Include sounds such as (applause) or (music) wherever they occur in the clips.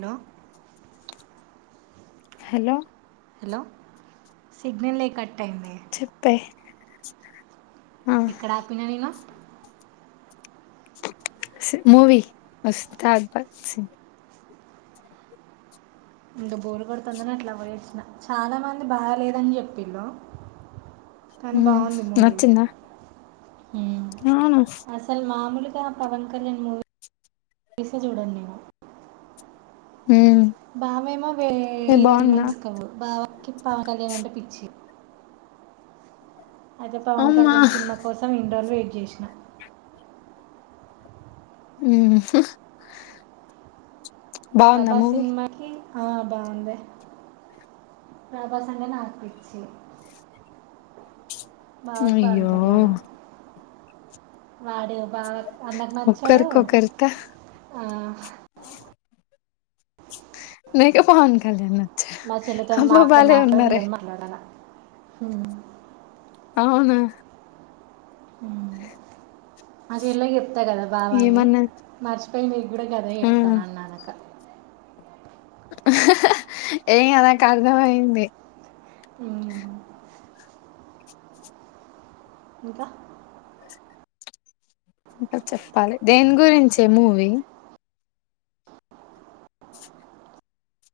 Hello hello hello సిగ్నలే cut అయింది చెప్పే ఆ ఎక్కడ ఆపినా నేను మూవీ వస్తా అక్బర్ సింగ్ ఇంకా బోర్కొడుతాందని అట్లా పోయచ్చిన చాలా మంది బాగాలేదని చెప్పిళ్ళు కానీ ఉమ్ బాగుంది మూవీ నచ్చిందా హ్మ్ అవును అసలు మామూలు ఆ పవన్ కళ్యాణ్ మూవీస్ చూడన్ నేను ఉమ్ బావేమో వే ఏ బాగుందా హీరోసిన్మాకివు బావకి పవన్ కళ్యాణ్ అంటే పిచ్చి అయితే పవన్ అమ్మా కళ్యాణ్ సినిమా కోసం ఇన్రోజులు వెయిట్ చేసిన ఉ హుహ్ ప్రభాసినిమాకి ఆ బాగుంది ప్రభాస్ అంటే నాకుపిచ్చి అయ్యో వాడు బాగా అన్నకు నచ్చాడు ఒక్కరికొకరిత ఆ నీకె పవన్కళ్యాను మా చెల్లతో మాట్లాడి మాట్లాడ నేన మాట్లాడానా అవును ఆ చెల్లే చేప్తాదాన బావ అని ఏమన్నా మర్చిపోయింది కూడా గదే ఆ చెప్తానన్నాక ఏ నాకు అర్థమైంది ఉమ్ ఇంకా ఇంకా చెప్పాలి దేని గురించే మూవీ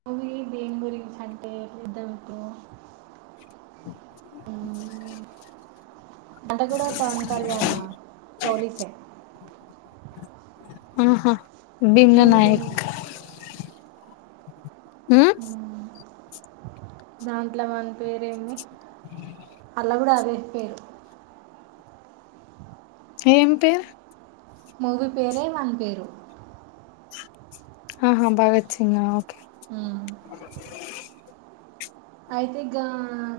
మూవీ దేన్ గురించంటే ఇడొంట్నౌ ఉమ్ అంతకూడా పవన్ కళ్యాణ పోలీసే ఆహా భిమ్లా మూవీ దేని నాయక్ గు- మ్ ఉమ్, దాంట్లో వాణి పేరేమీ అల్లా కూడా అదే పేరు సేమ్ పేర మూవీ పేరే వన్ పేరు ఆహా భగత్ సింగ్ ఓకే ఉమ్. అయితే గా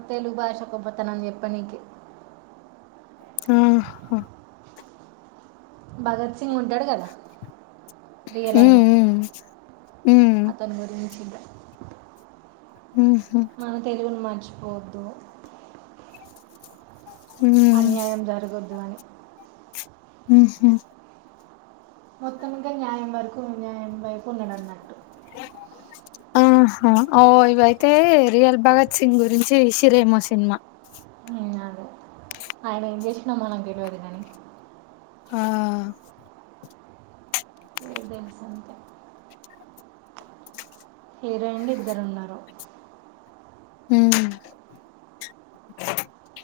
తెలుగు భాష గొప్పతానని చెప్పనికి ఉమ్ హా భగత్ సి సింగ్ ఉంటాడు కదా రియల్ ఉమ్ అయినే ఉమ్ హ్మ్ అతను గురించి (inaudible) హుహు. మన తెలుగును మర్చిపోద్దు హ్మ్. అన్యాయం జరగద్దు అని ఉహ్మ్ మొత్తమింగా న్యాయం వరకు అన్యాయం వైపు ఉండడన్నట్టు ఆహా ఔ ఇవైతే రియల్ భగత్ సింగ్ గురించి ఎషిరేమో సినిమా ఉమ్ అదే ఆయన ఎంజెశిన మనకి తెల్వదుగాని ఆ ఇడు తెలుసు అంతే హీరోయిన్లు ఇద్దరు ఉన్నారు ఉహూ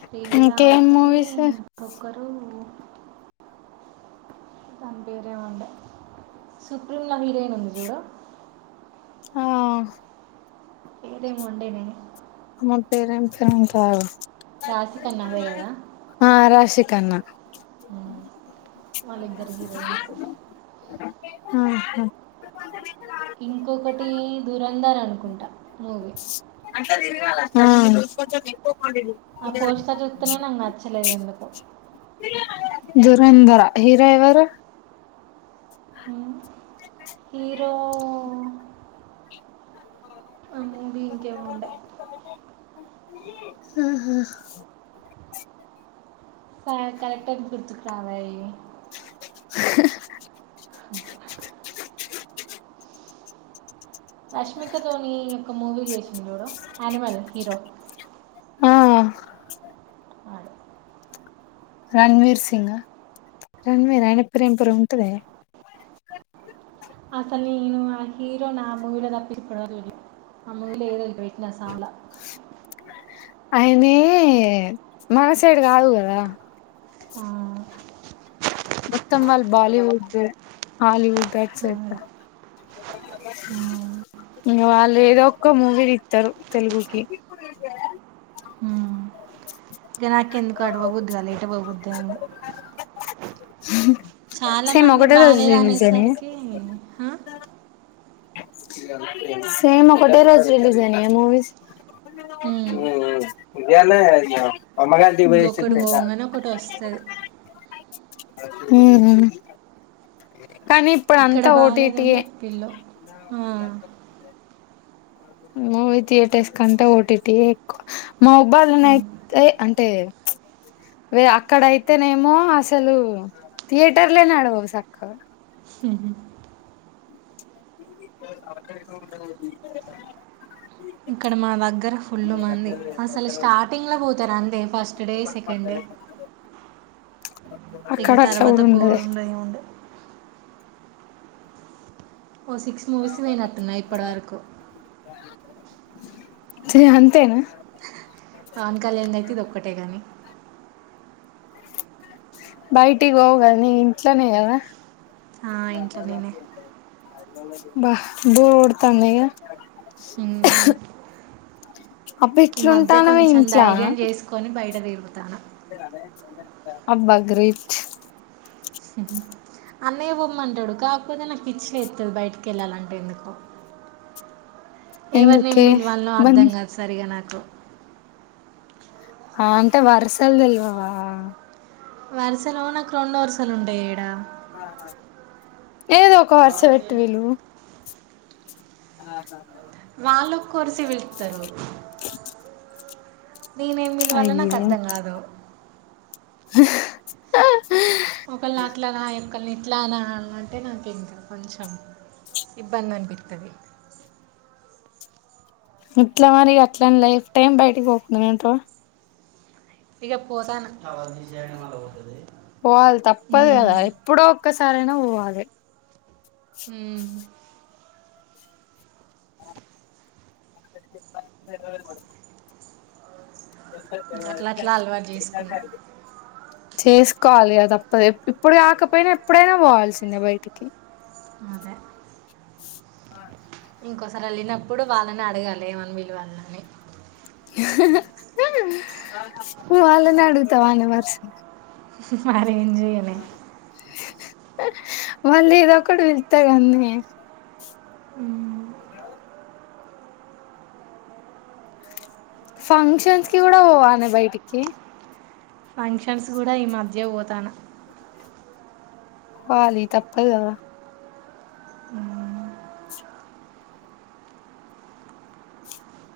శ్రీలీలా ఒకది ఇంకొక్కరు తాన పేరేముండే సుప్రీంలా హీరోయిన్ ఉంది చూడు ఆ పెరొమొ వుండేనే అమన్ పేరెంత అంతకాదు రాసికన్నా అదే కదా కన్నా వాళ్ళ ఇద్దరు హీరోయిన్స్ ఆహా ఇంకొకటి దూరంధార అనుకుంటా మూవీ అ ఆ పోస్టర్ చూస్తేనే నాకు నచ్చలేదు ఎందుకో దూరంధార హీరో ఎవరు హీరో ఆ మూవీ ఇంకేమో ఉండే హుహా సాయి కరెక్ట్ అని గుర్తుకురావాయ్ రష్మిక తోని యొక్క మూవీ చేసింది చూడు యానిమల్ హీరో ఆ వాడు రణవీర్ సింగా రణవీర్ అయనపేరు ఎంపేరో ఉంటదె అసల నేను ఆ హీరో అ మూవీలా తప్పి ఇప్పడి వరక్ చుళ్ళే అ మూవీ ఎదో పెట్నా సాలా ఆయనది మన సైడ్ గాదు గదా ఆ మొత్తం వాల్ బాలీవుడ్ హాలీవుడ్ (unintelligible) ఇంగ వాళ్ళు ఏదో ఒక్క మూవీ తీత్తరు తెలుగుకి ఇంగ నాక్ ఎందుకో అడుగబుద్ది కాలే ఇటే పోబుద్ది అయ్యింది చాలా సేమ్ మంది ఒకటే రోజు బాలేదు రిలీజ్ అయినయా అనేసరికి హ సేమ్ ఒకటే రోజు రిలీజ్ అయినై గ మూవీస్ ఉమ్. మ్ మ్ ఇయ్యల్నే అది ఇగ అమ్మ గారి ఇంటికి ఇక పోయొచ్చి ఒకటి తింటా పోగానే ఒకటి వస్తుంది మ్ కానీ ఇప్పుడు ఇక్కడ అంతా బాగాలేదు అని ఓటిటియే చెప్పిళ్ళు ఆ. మూవి థియేటర్స్ కంటా ఓటిటియే ఎక్కు మవ్బాద్ల ఉమ్. నైతే అంటే వె అక్కడైతేనేమొ అసలు థియేటర్లే నడవవు సక్కగా హు హు ఇక్కడ మా దగ్గర ఫుల్ మంది అసలు స్టార్టింగ్ల పోతార్ అంతే ఫస్ట్ డే సెకండ్ డే ఇగ అక్కడ అట్లా తర్వాత కూడా ఉండదే పోవుడుండద్ ఎం ఉండద్ ఓ సిక్స్ మూవీస్ కి పోయినట్టు ఉన్న ఇప్పడి వరకు తే అంతేనా పాన్ కళ్యాణ్ ది అయితే ఇది ఒక్కటే గాని బయటిక్ పోవు గద్నే ఇగ ఇంట్లనే గదా ఆ ఇంట్ల నేనే బ్బ బో కొడ్తాందిగ ఉమ్. ఈ మధ్య కొంచెం ధైర్యం జెసుకొని బయట తీర్ అబ్బా గ్రేట్ అన్నయ్య పోమ్మంటడు కాకపోతే నాక్ పిచ్చి లేత్తది బయటికేళ్ళాలంటే ఎందుకో ఎవరినేం ఎందుకే పిల్వాల్నో బన్నీ అర్థం గాద్ సరిగా నాకు ఆ అంత వర్సల్ తెల్వవా వరుసలో నాకు రొండు వరుసలు ఉంటాయి ఇడా ఏదో ఒక వర్స పెట్టి విలువు ఆహా హ వాళ్ళు ఒక్క వరుస పిలుస్తారు మేమేం పిలువల్నో నాకు అయ్యో అర్థం గాదు ఒకల్ని ఇట్లా అనా లంటే నాకు ఇంకా కొంచెం ఇబ్బందనిపిత్తది ఎట్లా మరి అట్లన్ లైఫ్ టైమ్ బయటికి పోకుండనే ఉంటవా ఇగ పోతాన పోవాల్ తప్పదు గదా ఎప్పుడో ఒక్కసారైనా పోవాలె హ్మ్ (unintelligible) ఇంకా అట్లా అట్లా అలవాటు చేసుకున్నా (unintelligible) చేసుకోవాలి ఇగ తప్పది ఇప్పుడు కాకపోయినా ఎప్పుడైనా పోవాల్సిందే బయటికి అదే ఇంకోసారి వెళ్ళినప్పుడు వాళ్ళనె అడగాలి ఏమన్ విలవాల్ని అని వాళ్లనే అడుగుతవనే వార్స్ మ మళ్ళేదొకటి పిళ్తే కదనే ఫంక్షన్స్ కి కూడా పోవలే బైటికి ఫంక్షన్స్ కూడా ఈ మధ్య పోతన పోవాలి తప్పదు కదా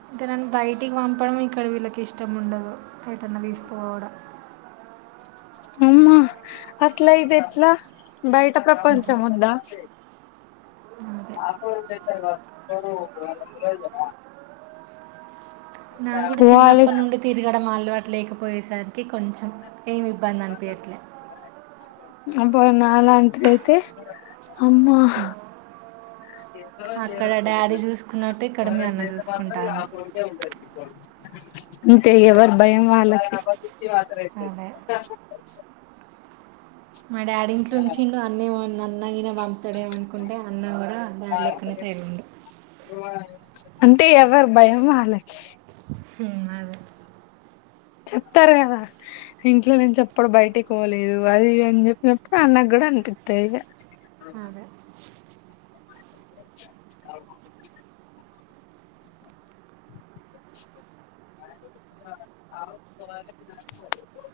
ఇక్కడ్ నన్ను బైటికి పంపడం ఇక్కడ వీళ్ళకి ఇష్టం ఉండదు ఏంటన్న తీస్కపోవడం అమ్మా అట్లా ఐతే ఎట్లా బైట ప్రపంచ ఓద్ద అదే (unintelligible) నా కూడా పోవాలి చిన్నప్ప నుండి తిరిగడం అలవాటు లేకపోయేసరికి కొంచెం ఏమి ఇబ్బంది అనిపియట్లే అబ్బ నాలాంటిది అయితే అమ్మా అక్కడ డాడీ చూసుకున్నట్టు ఇక్కడ మీ అన్న చూసుకుంటాడు ఇంకా ఎవర్ భయం వాళ్ళకే అదే మా డాడీ ఇంట్లుంచిడు అన్నీ (unintelligible) అన్నగిన పంపుతాడేమో అనుకుంటే అన్న కూడా డాడీ లెక్కనే తయరిండు అంటే ఎవరి భయం వాళ్ళకి ఉమ్ అదే చెప్తార్ కదా ఇంట్లో నుంచి ఎప్పుడు బైటిక్ పోలేదు అది అని చెప్పినప్పుడు అన్నక్ కూడా అనిపిత్తది ఇగా అదే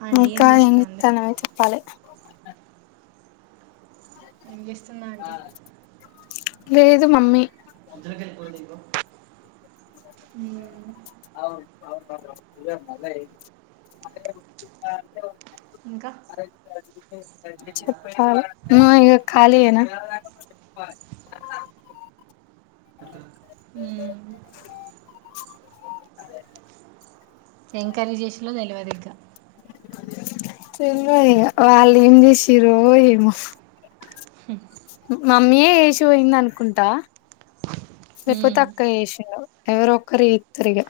ఆంటీ ఏం ఇంకా చేస్తుంది ఏంచేత్తానావే చెప్పాలె ఏం చేస్తుందా ఆంటీ లేదు మమ్మీ ఉమ్ అదే ఉట్టిగా ఇంకా చెప్పల్ నువ్ ఇగ కాలీ ఎన ఉమ్ ఎంకర్రీ జెషిన్లో తేల్వది ఇ తెల్వదు ఇగ వాళ్ళు ఎం చెషిరో ఏమో హ్మ్ మమ్మీయే యేసి పోయింద అనుకుంటా లేక్పోతే హ్మ్, అక్క చేసిందో ఎవరు ఒక్క రూ ఎత్తారు ఇగ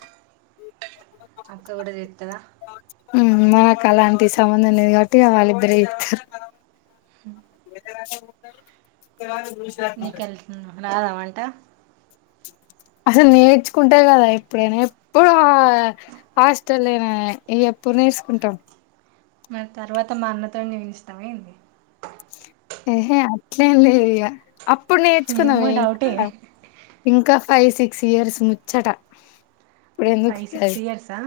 అక్క కూడా చేస్తుందా ఉమ్ మనకు అలాంటి సంబంధం లేది కాబట్టి వాళ్ళిద్దరే చేత్తరు నాద వంట అసలు నేర్చుకుంటే కదా ఎప్పుడైనా ఎప్పుడు ఆ హాస్టల్ ఎనయే ఇగ ఎప్పుడు నేస్కుంటవ్ మరి తర్వాత మా అన్నతో చేయిస్తనవేంది ఎహే అట్లే ఎం లేద్ ఇగ అప్పుడు ఏమో నేర్చుకున్నామే డౌటే ఇంకా ఫైవ్ సిక్స్ ఇయర్స్ ముచ్చట ఇప్పుడు ఫై సిక్స్ ఇయర్సా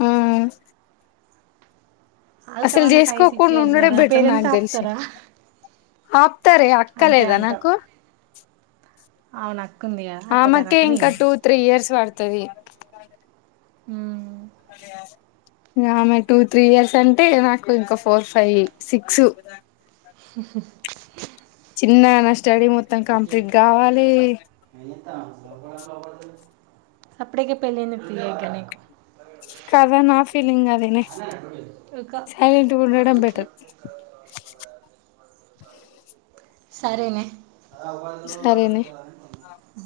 అ అసలు ఆగుతామని ఫైవ్ సిక్స్ చేసుకోకుండ ఇయర్స్ ఉండుడే వరా బెటర్ పేరెంట్స్ నాకు దెలిశి ఆపుతారా ఆప్తారె అక్క లేదా నాకు అవునా ఆమెకే ఇంకా టూ త్రీ ఇయర్స్ పడతది ఇగ ఆమె టూ త్రీ ఇయర్స్ అంటే నాకు ఇంక ఫోర్ ఫై సిక్స్ చిన్నానష్ అప్పుడుకే పెళ్లయిందా నీకు కదా నా ఫీలింగ్ అదేనే ఇక సైలెంట్ గుండడం బెటర్ సరేనే సరేనే ఆ